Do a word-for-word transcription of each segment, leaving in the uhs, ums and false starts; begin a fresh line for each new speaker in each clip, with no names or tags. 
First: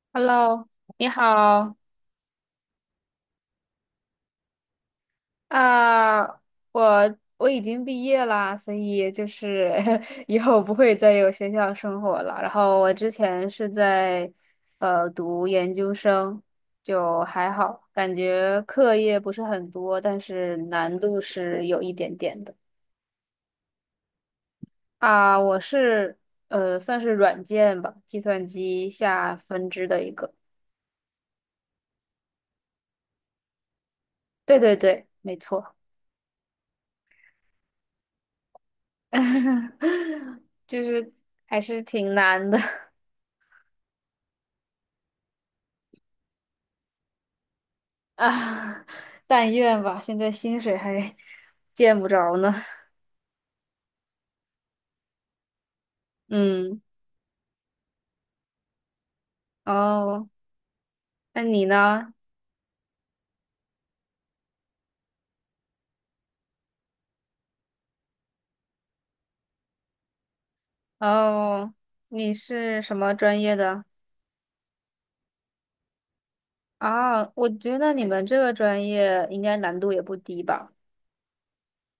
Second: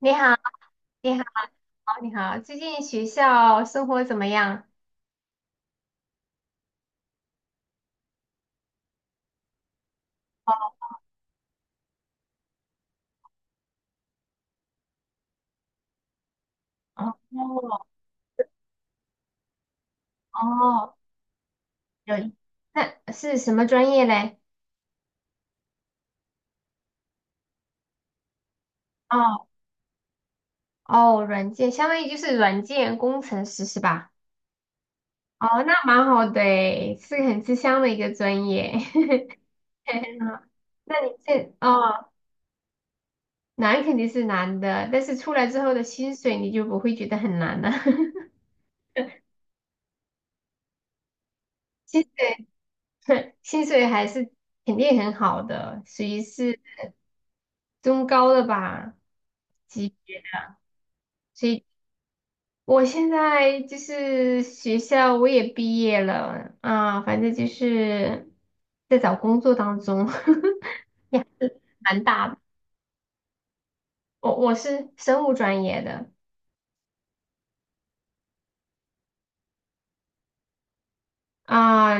你好，
Hello，你
你好，
好
你好，最近学校生活怎么样？
啊。我我已经毕业啦，所以就是 以后不
哦
会再有学校生活了。然后我之前是在呃读研究生，就还
哦，
好，感觉课业不是很多，但是
哦，
难度是有一点
有，
点的。
那是什么专业嘞？
啊，我是呃算是软件吧，计算机下
哦
分支的一个。
哦，软件，相当于就是软件工程师是吧？
对对对，没
哦，
错。
那蛮好的诶，是个很吃香的一个专业。嗯，
就
那
是
你这
还是
哦，
挺难的。
难肯定是难的，但是出来之后的薪水你就不会觉得很难了。
啊，但愿吧，现在薪水还见
薪
不着
水
呢。
薪水还是肯定很好的，属于是
嗯，
中高的吧级别。
哦，那
所以
你呢？
我现在就是学校我也毕业了啊，反正就是在找工作当中，也
哦，
蛮大
你
的。
是什么专业的？
我我是生物专业的。
啊，我觉得你们这个专业应该难度也不低吧？
啊，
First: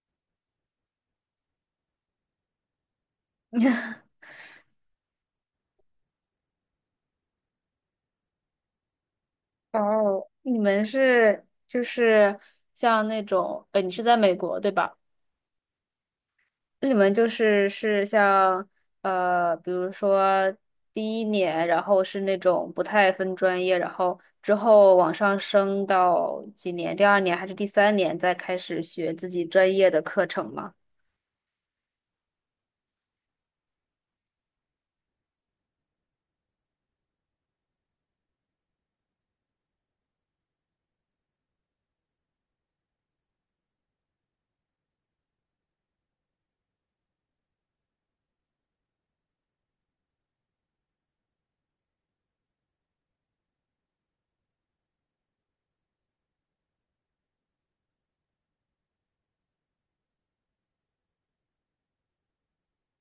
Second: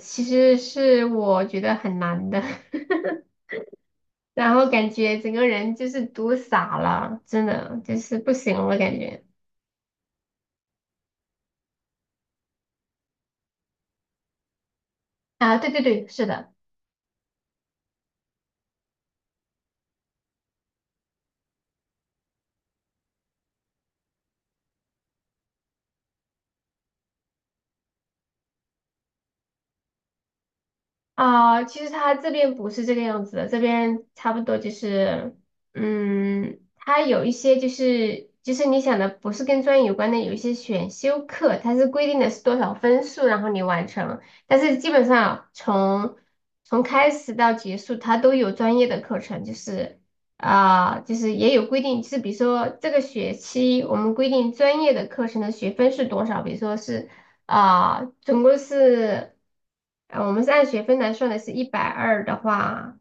其实是我觉得很难的，然后感觉整个人就是读傻了，真的就是不行了感觉。
哦，你们是就是像那种，呃，你是在美国对吧？
啊，对对对，是的。
那你们就是是像呃，比如说第一年，然后是那种不太分专业，然后之后往上升到几年，第二年还是第三年再开始学自己专业的课程吗？
啊，其实他这边不是这个样子的，这边差不多就是，嗯，他有一些就是就是你想的不是跟专业有关的，有一些选修课，它是规定的是多少分数，然后你完成，但是基本上从从开始到结束，它都有专业的课程，就是啊，就是也有规定，就是比如说这个学期我们规定专业的课程的学分是多少，比如说是。啊，总共是，呃，我们是按学分来算的，是一百二的话，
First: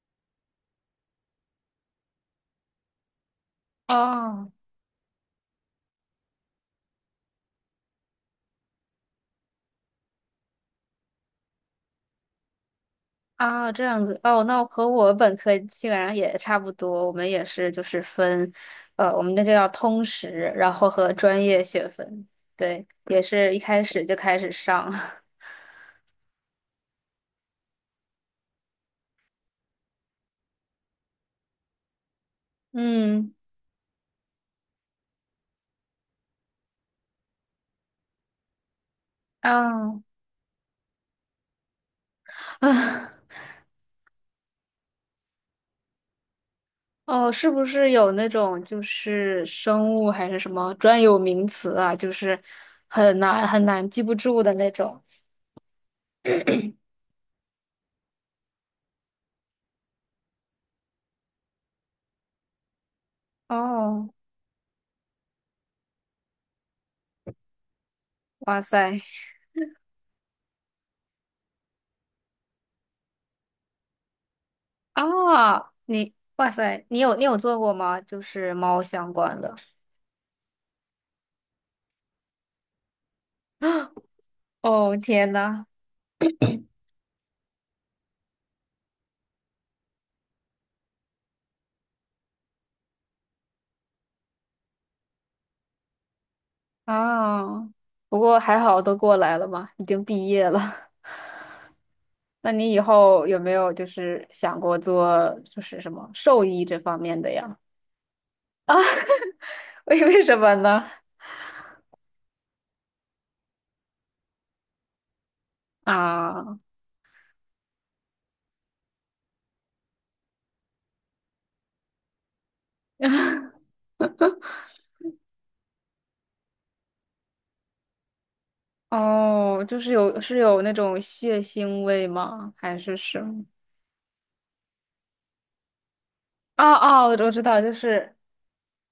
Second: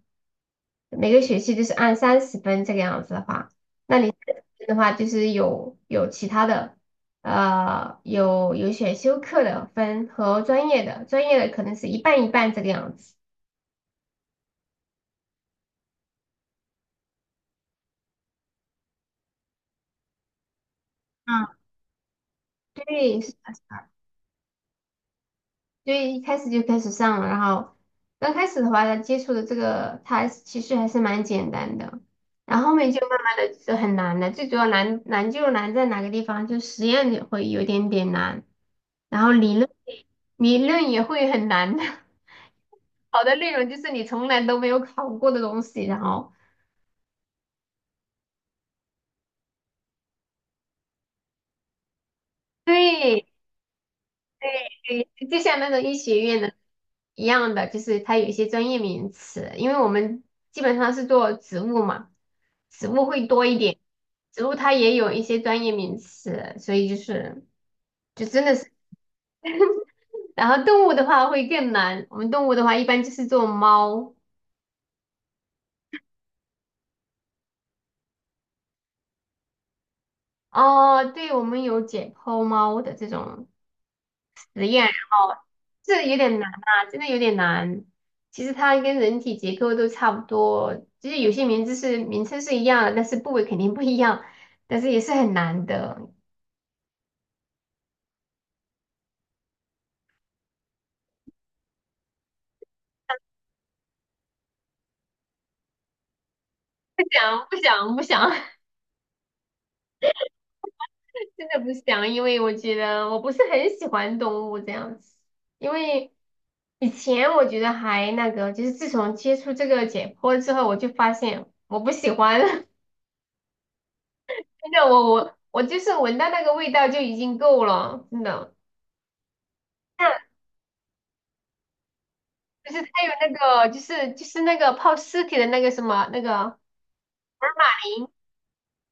每个学期就是按三十分这个样子的话，
哦，
的话就是有有其他的，呃，有有选修课的分和专业的，专业的可能是一半一半这个样子。
啊，这样子哦，那我和我本科基本上也差不多，我们也是就是分，呃，我们那就叫通识，然后和专
嗯，
业学分，对，
对，
也
是
是一
的。
开始就开始上。
所以一开始就开始上了，然后刚开始的话，接触的这个它其实还是蛮简单的，然后 后面就慢
嗯，
慢的就很难了。最主要难难就难在哪个地方，就实验也会有点点难，然后理论
啊
理论也会很难的。
啊。
好的 内容就是你从来都没有考过的东西，然后
哦，是不是有那种就是生物还是什么专有名词啊？就是很
对
难很难记不住的那种。
对，就像那种医学院的一样的，就是它有一些专业名词，因为我们基本上是做植物嘛，植物会多一点，
哦，
植物它也有一些专业名词，所以就是就真的
哇
是，
塞，
然后动物的话会更难，我们动物的话一般就是做猫。
啊，你哇塞，你有你有做过吗？就是猫相关的。
哦，对，我们有解剖猫的这种实验，然
哦，天
后
呐，
这有点难啊，真的有点难。其实它跟人体结构都差不多，就是有些名字是名称是一样的，但是部位肯定不一样，但是也是很难的。
啊，不过还好都过来了嘛，已经毕业了。那你以后有没有就是想过做就是什么兽医这方
不
面的
想不
呀？
想不想，
为为什么呢？
真的不想，因为我觉得我不是很喜欢动物这样子。因为
啊。
以前我觉得还那个，就是自从接触这个解剖之后，我就发现我不喜欢，真的，我我我就是闻到那个味道就已经够了，真的。
哦，就是有是有那种血腥味吗？
就
还
是他
是
有
什
那
么？
个，就是就是那个泡尸体的那个什么那个。
哦哦，我知道，就是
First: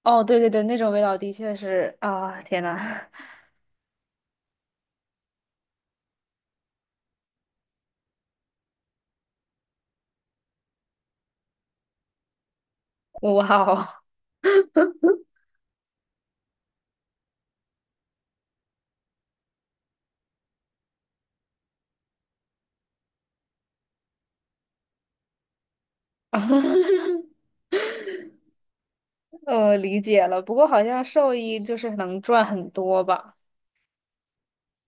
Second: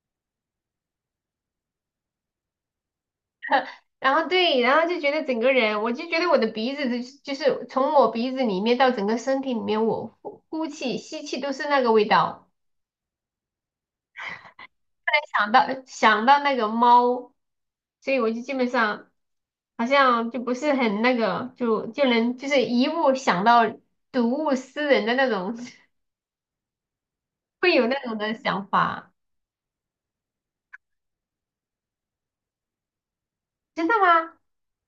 哦，对对对，那种味道的确是啊，天呐。
然后对，然后就觉得整个人，我就觉得我的鼻子就是就是从我鼻子里面到整个身体里面，我呼呼气、吸气都是那个味道。
哇哦。
想到想到那个猫，所以我就基本上好像就不是很那个，就就能就是一物想到睹物思人的那种，会有那种的想法。
我理解了。不过好像兽医就是能赚很多吧？
真的吗？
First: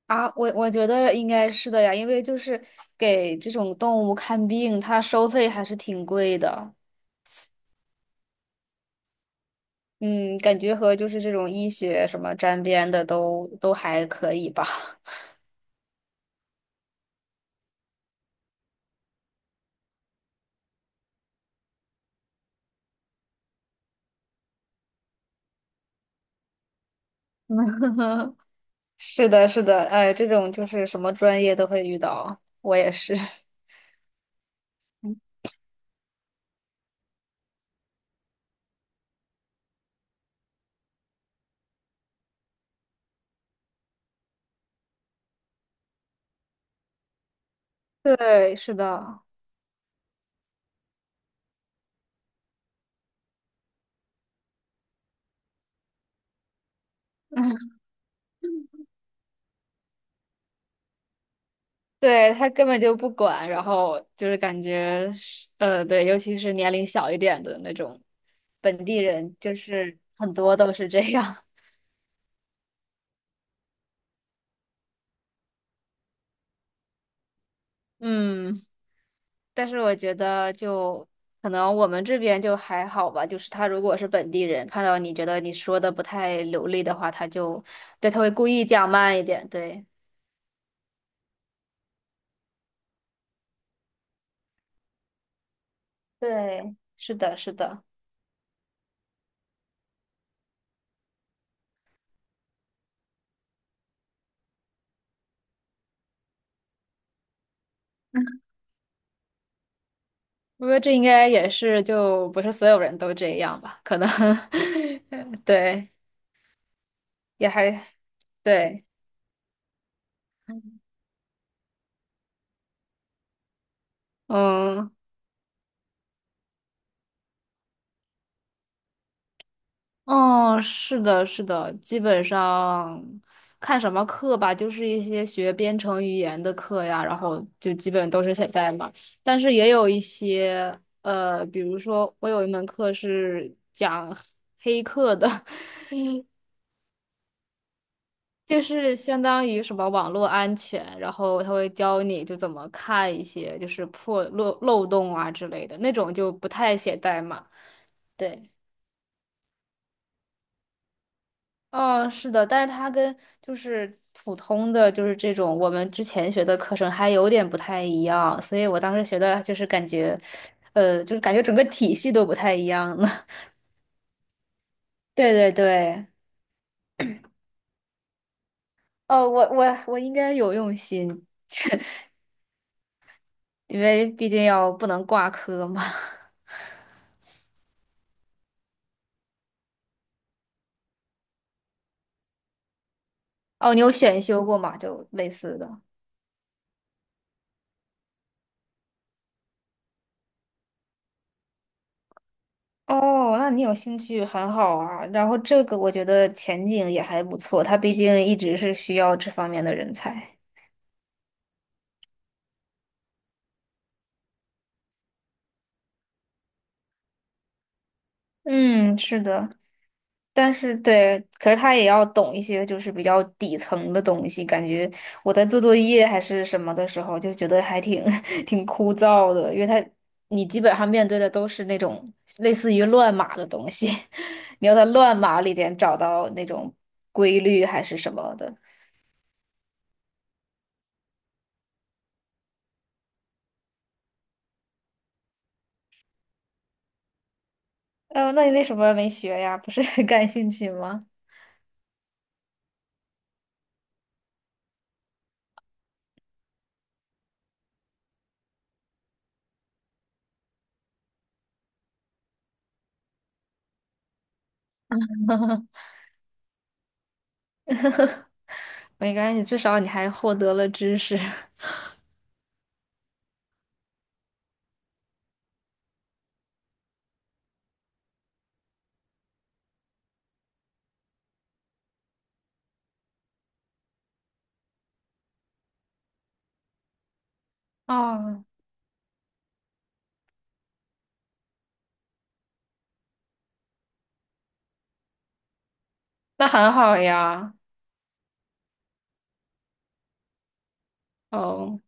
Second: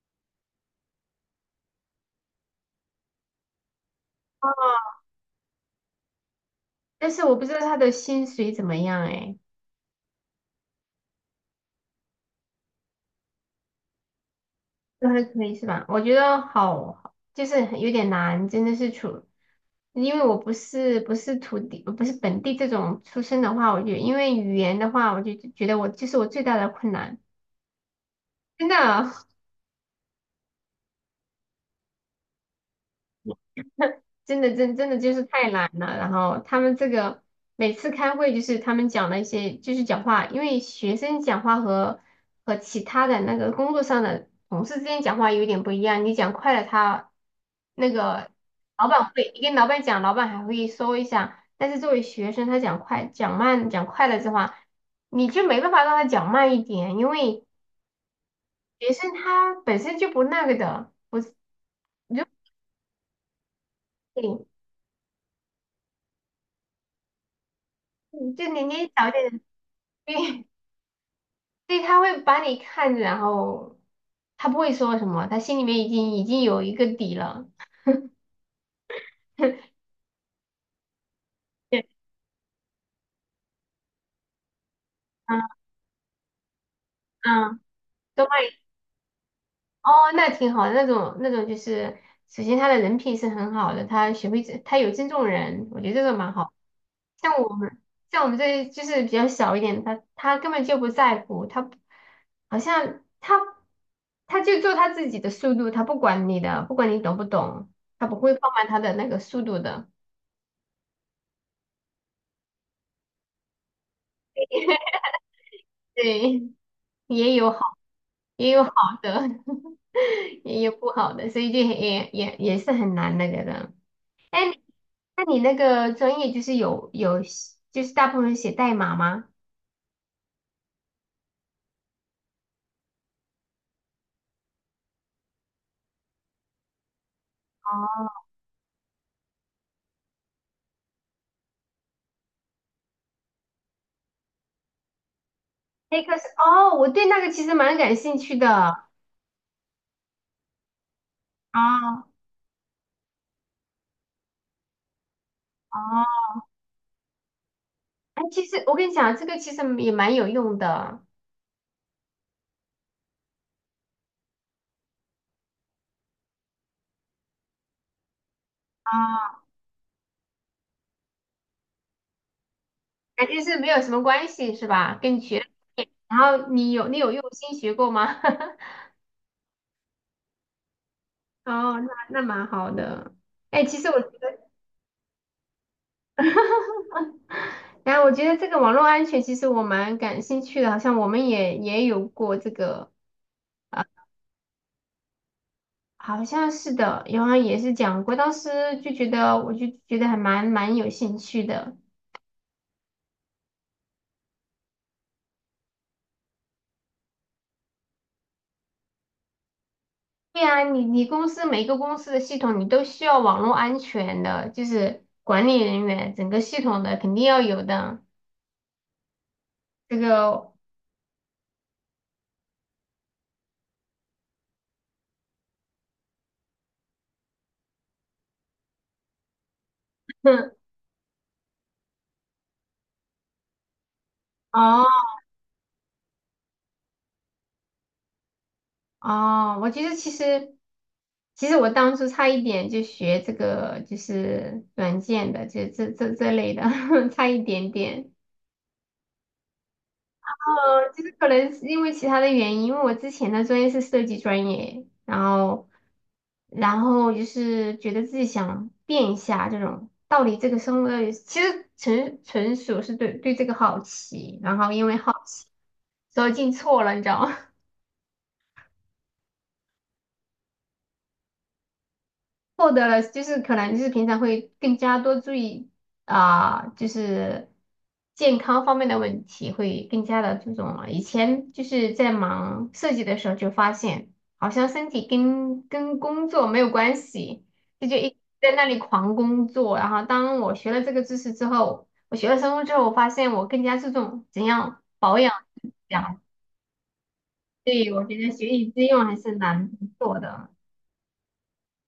啊，我我觉得应该是的呀，因为就是给这种动物看病，
啊，
它收费还是挺贵的。
但是我不知道他的薪水怎么样哎。
嗯，感觉和就是这种医学什么沾边的都都还可以吧。
都还可以是吧？我觉得好，就是有点难，真的是处，因为我不是不是土地，不是本地这种出身的话，我就因为语言的话，我就觉得我这是我最大的困难，真的啊。
是的，是的，哎，这种就是什么专业都会遇到，我也是。
真的真真的就是 太懒了。然后他们这个每次开会就是他们讲的一些就是讲话，因为学生讲话和和其他的那个工作上的同事之间讲话有点不一样。你讲快了他，那个
对，是
老板
的。
会，你跟老板讲，老板还会说一下。但是作为学生，他讲快讲慢讲快了的话，你就没办法让他讲慢一点，因为 学生他本身就不那个的，不是。如
对，他根本就不管，然后
果
就是
你
感觉是呃，对，尤其是年龄小一点的那种
嗯就你
本
你
地
早
人，
点。
就是 很
对，
多都是这样。
所以他会把你看着，然后他不会说什么，他心里面已经已经有一个底了。
嗯，但是 我觉得就可能我
对，
们这边就还好吧，就是他如果是本地人，看到你觉得
嗯
你说的不太流利的话，他
嗯，
就，对，他
都
会
帮
故
你。
意讲慢一点，对，
哦，那挺好的，那种那种就是，首先他的人品是很好的，他学会尊他有尊重人，我觉得这个蛮好。
对，是
像
的，
我
是
们
的。
像我们这就是比较小一点，他他根本就不在乎，他不好像他他就做他自己的速度，他不管你的，不管你懂不懂，他不会放慢他的那个速度的。
我觉得这应该也是，就不是所有人都这样吧？可能 对，
对，也
也
有。好。
还
也有好
对，
的，也有不好的，所以就很也也也是很难那个的。哎，
嗯，
那你那个专业就是有有写就是大部分写代码吗？
哦，是的，是的，基本上看什么课吧，就是一些学编程语言的课呀，然后就基本都是写代码，但是也有一些，呃，比如说我有一门课是讲黑客的。
那 个是哦，我对那个其实蛮感兴趣的
就
啊。
是相当于什么网络安全，然后他会教你就怎么看一些就是破漏漏洞啊之类的，
哦，
那种就不太写代码。
哎，其
对，
实我跟你讲，这个其实也蛮有用的。
哦，是的，但是它跟就是普通的就是这种我们之前学的课程还有点不太一样，所以我当时学的
啊，
就是感觉，呃，就是感觉整个体系都不太一样了。
感觉是没有什么关系是吧？跟 你
对
学，
对
哎，
对，
然后你有你有用心学过吗？
哦，我我我应该有用心，
哦，那那蛮好的。哎，其
因
实我觉
为毕竟
得。
要不能挂科嘛。
然后我觉得这个网络安全其实我蛮感兴趣的，好像我们也也有过这个。
哦，你
啊，
有选修过吗？就类似的。
好像是的，然后也是讲过，当时就觉得我就觉得还蛮蛮有兴趣的。
哦，那你有兴趣很好啊。然后这个我觉得前景也还不错，他毕竟一直是需要这方面的人才。
对啊，你你公司每个公司的系统你都需要网络安全的，就是管理人员整个系统的肯定要有的。
嗯，是的，
这个，
但是对，可是他也要懂一些就是比较底层的东西。感觉我在做作业还是什么的时候，就觉得还挺 挺枯燥的，因为他你基 本上面对的都是那种类似于乱码的东西，你要
哦。
在乱码里边找到那种规律还是什么的。
哦，我觉得其实，其实我当初差一点就学这个，就是软件的，就这这这类的，差一点点。
哦，那你为什么没学呀？不是很感兴趣
呃，就
吗？
是可能是因为其他的原因，因为我之前的专业是设计专业，然后，然后就是觉得自己想变一下这种，到底这个生活。到底，其实纯纯属是对对这个好奇，然后因为好奇，所以进错了，你知道吗？
没关系，至少你还获得了知识。
获得了，就是可能就是平常会更加多注意啊、就是健康方面的问题会更加的注重了。以前就是在忙设计的时候就发现，好像身体跟跟工作没有关系，就就一直
哦，
在那里狂工作。然后当我学了这个知识之后，我学了生物之后，我发现我更加注重怎样保养这样。
那很好呀。
所以我觉得学以致用还是蛮不错的，
哦，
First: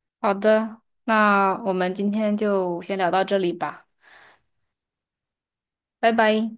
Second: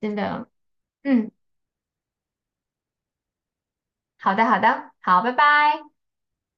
真
好
的。
的，
嗯，
那我们今天就先聊到这里吧，
好的，好的，好，拜拜。
拜拜。